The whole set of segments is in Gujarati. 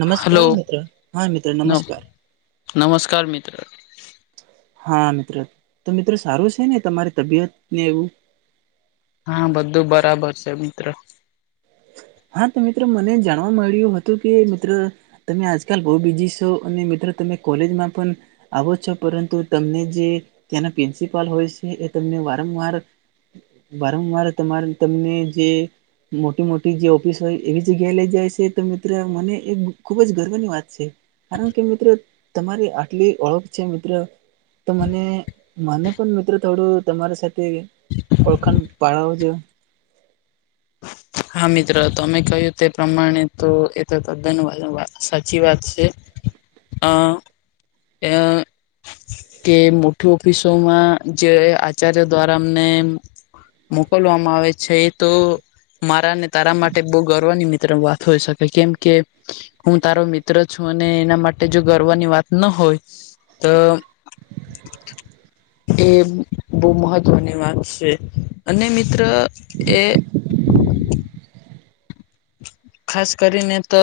નમસ્કાર હલો મિત્ર, હા મિત્ર નમસ્કાર. નમસ્કાર મિત્ર હા મિત્ર, તો મિત્ર સારું છે ને તમારી તબિયતને એવુ હા બધું બરાબર છે મિત્ર. હા તો મિત્રો મને જાણવા મળ્યું હતું કે મિત્ર તમે આજકાલ બહુ બીઝી છો અને મિત્રો તમે કોલેજમાં પણ આવો છો પરંતુ તમને જે ત્યાંના પ્રિન્સિપાલ હોય છે એ તમને વારંવાર વારંવાર તમારે તમને જે મોટી મો જે ઓફિસ હોય એવી જગ્યા લઈ જાય છે તો મિત્ર મને એક ખુબ જ ગર્વની વાત છે. કારણ કે મિત્રો તમારી આટલી ઓળખ છે મિત્ર તો મને મને પણ મિત્રો થોડું તમારા સાથે ઓળખન પાળવજો. હા મિત્ર તમે કહ્યું તે પ્રમાણે તો એ તો તદ્દન વાલા સાચી વાત છે. [inaudible] [unintelligible] હ. [inaudible] [unintelligible] કે મોઠી ઓફિસોમાં જે આચાર્ય દ્વારા અમને મોકલવામાં આવે છે એ તો મારાને તારા માટે બહુ ગર્વની મિત્ર વાત હોય શક કેમ કે હું તારો મિત્ર છું અને એના માટે જો ગર્વની વાત ના હોય તો [inaudible] [unintelligible] એ બહુ મહત્વની વાત છે અને મિત્ર એ ખાસ કરીને તો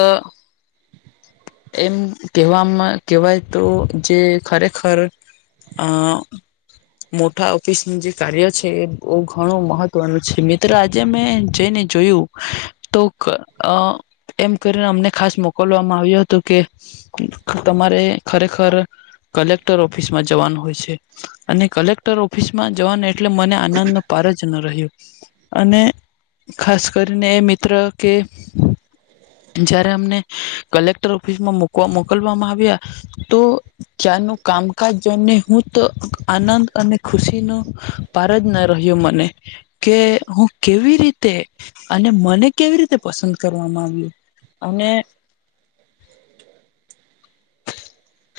એમ કેહેવામાં કેહેવાય તો જે ખરેખર અહ મોટા ઓફિસનું જે કાર્ય છે એ બહુ ઘણું મહત્વનું છે, મિત્ર આજે જઈને જોયું તો ક અહ એમ કરીને અમને ખાસ મોકલવામાં આવ્યા તો કે તમારે ખરેખર કલેક્ટર ઓફિસમાં જવાનું હોય છે. અને કલેક્ટર ઓફિસમાં જવાને એટલે મને આનંદનો પાર જ ન રહ્યો. અને ખાસ કરીને એ મિત્ર કે જયારે અમને કલેક્ટર ઓફિસમાં મોકવા-મોકલવામાં આવ્યા ને તો ક્યાંનું કામકાજ જોઈને હું તો આનંદ અને ખુશીનો પાર જ ન રહ્યું મને. કે હું કેવી રીતે અને મને કેવી રીતે પસંદ કરવામાં આવ્યું. અને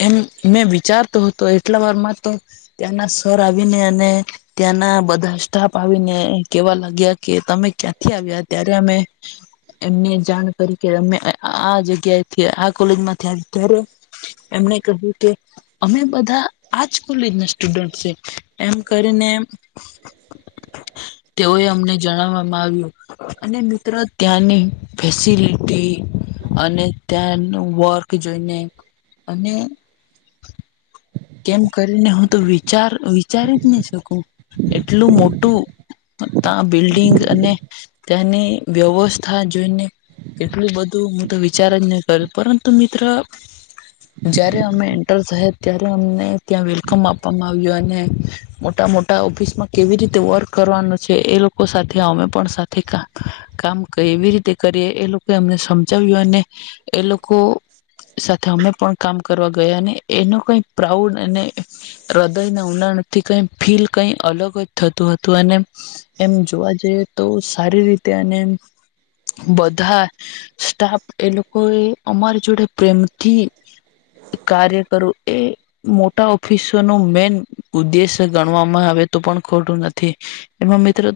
એમ મેં વિચારતો હતો એટલા વારમાં તો ત્યાંના સર આવિને અને ત્યાંના બધા સ્ટાફ આવીને કેવા લાગ્યા કે તમે ક્યાંથી આવ્યા ત્યારે અમે એમને જાણ કરી કે અમે આ આ જગ્યાએ આ કોલેજમાં આવ્યા ત્યારે એમણે કહ્યું કે અમે બધા આજ કોલેજના સ્ટુડન્ટ છે એમ કરીને [inaudible] [unintelligible] તેઓએ અમને જણાવવામાં આવ્યું અને મિત્રો ત્યાંની ફેસિલિટી અને ત્યાં એમનું વર્ક જોઈને અને કેમ કરીને હું તો વિચાર વિચારી જ નહી શકું એટલું મોટું અ તા બિલ્ડિંગ અને ત્યાંની વ્યવસ્થા જોઈને એટલું બધું હું તો વિચાર જ નહી કર્યો પરંતુ મિત્ર જયારે અમે એન્ટર થયા ત્યારે ત્યાં અમને ત્યાં વેલકમ આપવામાં આવ્યો અને મોટા મોટા ઓફિસમાં કેવી રીતે વર્ક કરવાનું છે એ લોકો સાથે અમે પણ સાથે કા કામ કેવી રીતે કરી એ લોકો એમને સમજાવ્યું અને એ લોકો સાથે અમે પણ કામ કરવા ગયા અને એનો કઈ પ્રાઉડ અને હૃદયના ઉનાળથી કઈ ફીલ કઈ અલગ જ થતું હતું અને એમ જોવા જઈએ તો સારી રીતે અને બધા સ્ટાફ એ લોકો એ અમારી જોડે પ્રેમથી કાર્ય કરું એ મોટા ઓફિસરનો મેન ઉદ્દેશ્ય ગણવામાં આવે તો પણ ખોટું નથી. એમાં મિત્રો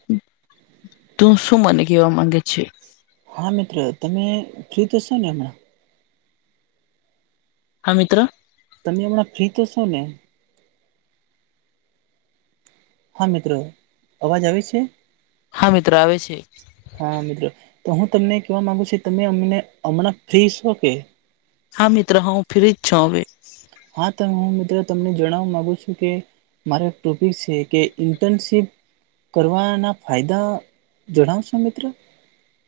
તું શું મને કેવા માંગે છે. હા મિત્ર તમે ફ્રી થશો ને હમણાં હા મિત્ર તમે હમણાં ફ્રી થશો ને હા મિત્ર અવાજ આવે છે. હા મિત્ર આવે છે. હા મિત્ર તો હું તમને કેવા માંગુ છું તમે અમને હમણાં ફ્રી છો કે હા મિત્ર હું ફ્રી જ છું હવે હા તો હું મિત્ર તમને જણાવવા માગુ છું કે મારો એક ટોપિક છે કે ઇન્ટર્નશિપ કરવાના ફાયદા જણાવશો મિત્ર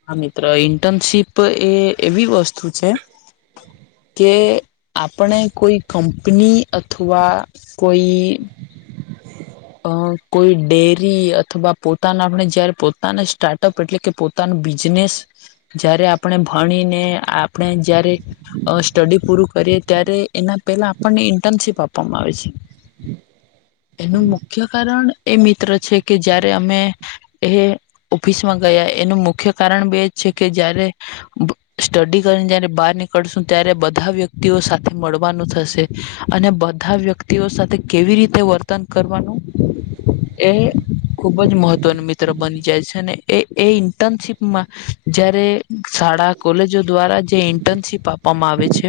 હા મિત્ર ઇન્ટર્નશીપ એ એવી વસ્તુ છે. કે આપણે કોઈ કંપની અથવા કોઈ અ કોઈ ડેરી અથવા પોતાના આપણે જયારે પોતાના સ્ટાર્ટઅપ એટલે કે પો પોતાનું બિઝનેસ જયારે આપણે ભણીને આપણે જયારે અ સ્ટડી પૂરું કરીએ ત્યારે એના પહેલા આપણને ઇન્ટર્નશીપ આપવામાં આવે છે. એનું મુખ્ય કારણ એ મિત્ર છે કે જયારે અમે એ ઓફિસમાં ગયા એનું મુખ્ય કારણ બે જ છે કે જયારે સ્ટડી કરીને જયારે બહાર નીકળશું ત્યારે બધા વ્યક્તિઓ સાથે મળવાનું થશે. અને બધા વ્યક્તિઓ સાથે કેવી રીતે વર્તન કરવાનું. [inaudible] એ ખુબ જ મહત્વનું મિત્ર બની જાય છે ને એ એ ઇન્ટર્નશીપ જયારે શાડા કોલેજ દ્વારા જે ઇન્ટર્નશીપ આપવામાં આવે છે.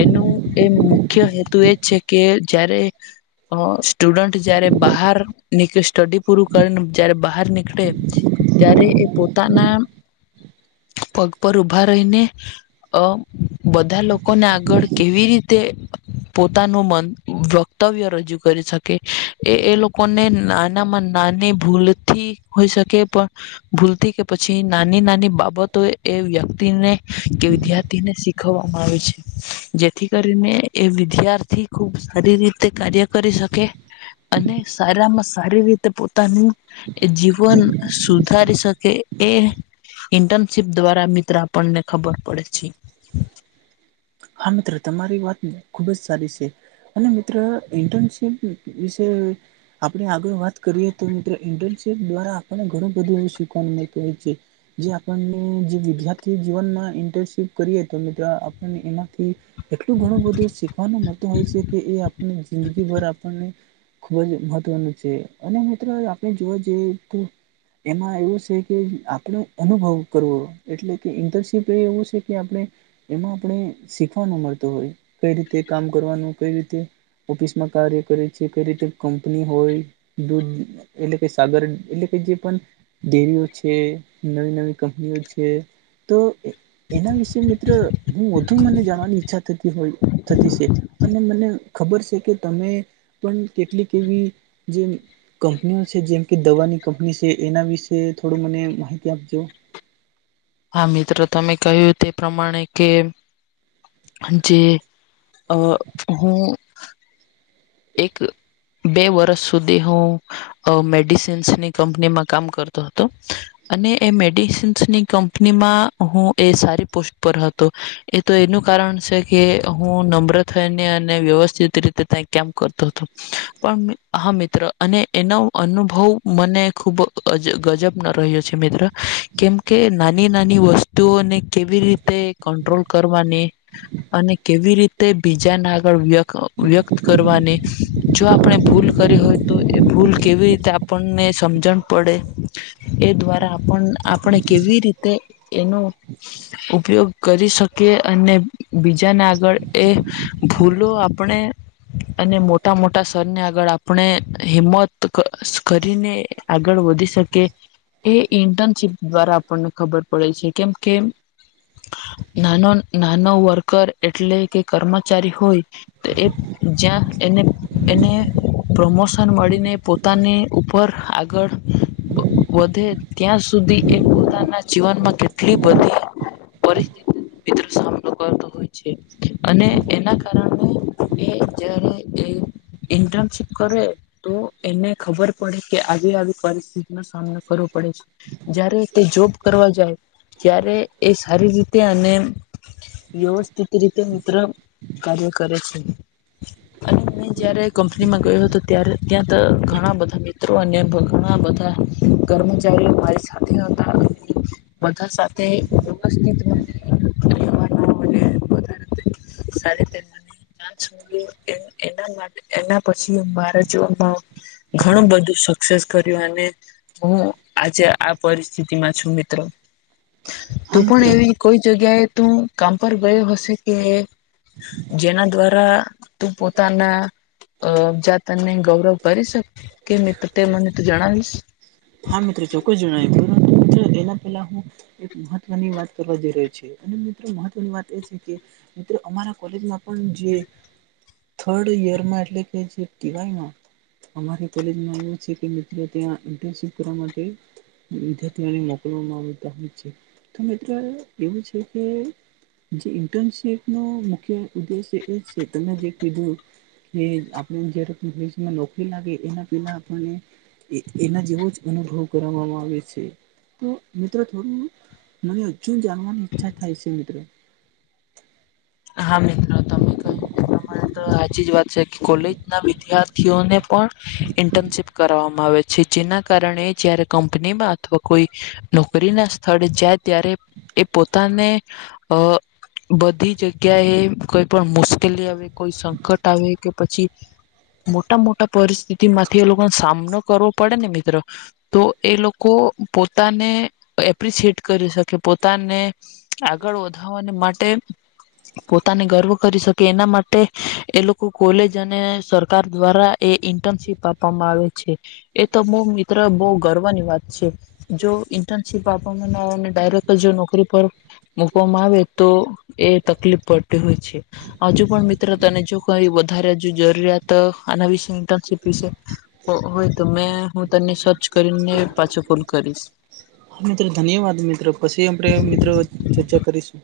એનું એ મુખ્ય હેતુ એ જ છે કે જયારે અ સ્ટુડન્ટ જયારે બહાર નીક સ્ટડી પૂરું કરીને જ્યારે બહાર નીકડે ત્યારે એ પોતાના પગ પર ઊભા રહીને અ બધા લોકોને આગળ કેવી રીતે પોતાનું મન વ કતવ્ય રજૂ કરી શકે. એ એ લોકોને નાના માં નાની ભૂલથી હોઈ શકે પણ ભૂલથી કે પછી નાની નાની બાબતો એ વ્યક્તિને કે વિદ્યાર્થીને શી ખવામાં છે જેથી કરીને એ વિદ્યાર્થી ખુબ સારી રીતે કાર્ય કરી શકે અને સારામાં સારી રીતે પોતાનું એ જીવન સુધારી શકે એ ઇન્ટર્નશીપ દ્વારા મિત્ર આપડને ખબર પડે છે. હા મિત્ર તમારી વાત ખુબ જ સારી છે. અને મિત્ર ઇન્ટર્નશીપ વિશે આપણે આગળ વાત કરીએ તો મિત્ર ઇન્ટનશીપ દ્વારા આપણને ઘણું બધું એવું શીખવાનું મલતું હોય છે. જે આપણને જે વિદ્યાર્થી જીવનમાં ઇન્ટર્નશીપ કરીએ તો મિત્રો આપણને એનાં થી એટલું ઘણું બધું શીખવાનું મળતું હોય છે કે એ આપને જિંદગીભર આપણને ખુબ જ મહત્વનું છે અને મિત્ર આપણે જોવા જઈએ તો એમાં એવું છે કે આપણે અનુભવ કરવો એટલે કે ઇન્ટર્નશીપ એ એવું છે કે આપણે એમાં આપણે શીખવાનું મળતું હોય કઈ રીતે કામ કરવાનું કઈ રીતે ઓફિસમાં કાર્ય કરે છે કઈ રીતે કંપની હોય દૂધ એટલે કે સાગર એટલે કે જે પણ ડેરીઓ છે નવી નવી કંપનીઓ છે તો એના વિશે મિત્ર હું વધુ મને જાણવાની ઈચ્છા થતી હોય થતી છે. અને મને ખબર છે કે તમે પણ કેટલીક એવી જે કંપનીઓ છે જેમ કે દવાની કંપની છે એના વિશે થોડું મને માહિતી આપજો. હા મિત્રો તમે કહ્યું તે પ્રમાણે કે જે અહ હું એક બે વરષ સુધી હું અહ મેડિસિન્સની કંપનીમાં કામ કરતો હ તો અને એ મેડિસન્સની કંપનીમાં હું એ સારી પોસ્ટ પર હ તો એ તો એનું કારણ છે કે હું નમ્ર થઈને અને વ્યવસ્થિત રીતે તઈ કેમ કરતો હતો પણ હા મિત્ર અને એનો અનુભવ મને ખુબ અજ ગજબનો રહ્યો છે. મિત્ર કેમ નાની નાની વસ્તુઓને કેવી રીતે કટ્રોલ કરવાની અને કેવી રીતે બીજાને આગળ વ્યક વ્યક કરવાની જો આપણે ભૂલ કરી હોય તો એ ભૂલ કેવી રીતે આપણને સમજણ પડે એ દ્વારા આપણ-આપણે કેવી રીતે એનો ઉપયોગ કરી શકીએ અને બીજાને આગળ એ ભૂલો આપણે અને મોટા મોટા સરને આગળ આપણે હિંમત કશ કરીને આગળ વધી શકે. એ ઇન્ટર્નશીપ દ્વારા આપણને ખબર પડે છે કેમ કે નાનો નાનો વર્કર એટલે કે કર્મચારી હોય તો એ જ્યાં એને એને પ્રમોશન મળીને પોતાની ઉપર આગળ વ-વધે ત્યાં સુધી એ પોતાના જીવનમાં કેટલી બધી પરિસ્થિતિનો મિત્ર સામનો કરતો હોય છે અને એના કારણે એ જ્યારે એ ઇન્ટનશિપ કરે તો એને ખબર પડે કે આવી આવી પરિસ્થિતિનો સામનો કરવો પડે છે. જયારે તે જોબ કરવા જાય ત્યારે એ સારી રીતે અને વ્યવસ્થિત રીતે મિત્ર કાર્ય કરે છે. અને મેં જયારે કંપનીમાં ગયો હતો ત્યારે ત્યાં ઘણા બધા મિત્રો અને ઘણા બધા કર્મચારીઓ મારી સાથે હતા બધા સાથે ઉપસ્થિત [unintelligible] રહેવાના. [inaudible] સાડે તણ છે એ એના માટે એના પછી મારા જીવનમાં ઘણું બધું સક્સેસ કર્યું અને હું આજે આ પરિસ્થિતિમાં છું મિત્ર. તું હા મિત્ર પણ એવી કોઈ જગ્યાએ તું કામ પર ગયો હશે કે જેના દ્વાર રા તું પોતાના અહ જાતને ગૌરવ કરી શકે મિત્ર તે મને તો જણાવીશ. હા મિત્રો ચોક્કસ જણાવ પરંતુ તેના પેલા હું એક મહત્વની વાત કરવા જઈ રહ્યો અને મિત્રો મહત્વની વાત એ છે કે મિત્ર અમારા કોલેજમાં પણ જે થર્ડ યર માં આટલી બેજતી હોય ને અમારી કોલેજમાં એવ છે કે, મિત્ર ત્યા ઇન્ટનશિપ કરવા માટે વિદ્યાર્થીઓને મોકલવામાં આવતા હોય છે, તો મિત્ર એવું છે કે જે ઇન્ટર્નશીપનો મુખ્ય ઉદ્દેશ્ય એ છે તમે જે કીધું એ આપણે જ્યારે ભવિષ્યમાં નોકરી લાગે એના પેલા આપને એના જેવો જ અનુભવ કરવામાં આવે છે, તો મિત્રો થોડું મને હજું જાણવાની ઈચ્છા થાય છે, મિત્ર હા પરંતુ હાચી જ વાત છે કે, કોલેજના વિદ્યાર્થીઓને પણ ઇન્ટર્નશીપ કરવામાં આવે છે, જેના કારણે જયારે કંપનીમાં અથવા કોઈ નોકરીના સ્થળે જાય ત્યારે એ પોતાને અ બધી [unintelligible] જગ્યા એ કોઈ પણ મુશ્કેલી આવે કોઈ સંકટ આવે કે પછી મોટા મોટા પરિસ્થિતિ માંથી એ લોકોને સામનો કરવો પડે ને મિત્રો તો એ લોકો પોતાને એપ્રિસેટ કરી શકે પોતાને આગળ વધવાને માટે પોતાને ગર્વ કરી શકે એના માટે એ લોકો કોલેજ અને સરકાર દ્વારા એ ઇન્ટર્નશીપ આપવામાં આવે છે, એ તો બહુ મિત્ર બહુ ગર્વની વાત છે. જો ઇન્ટર્નશીપ આપવામાં ના આવે ને ડાયરેક્ટ જ નોકરી પર મૂકવામાં આવે તો એ તકલીફ પડતી હોય છે. હજુ પણ મિત્ર તને જો કઈ વધારે હજુ જરૂરિયાત આના વિશે ઇન્ટર્નશીપ વિશે હોય તો મેં હું તને સર્ચ કરીને પાછો ફોન કરીશ. હા મિત્રો ધન્યવાદ મિત્રો પછી આપણે મિત્રો ચર્ચા કરીશું.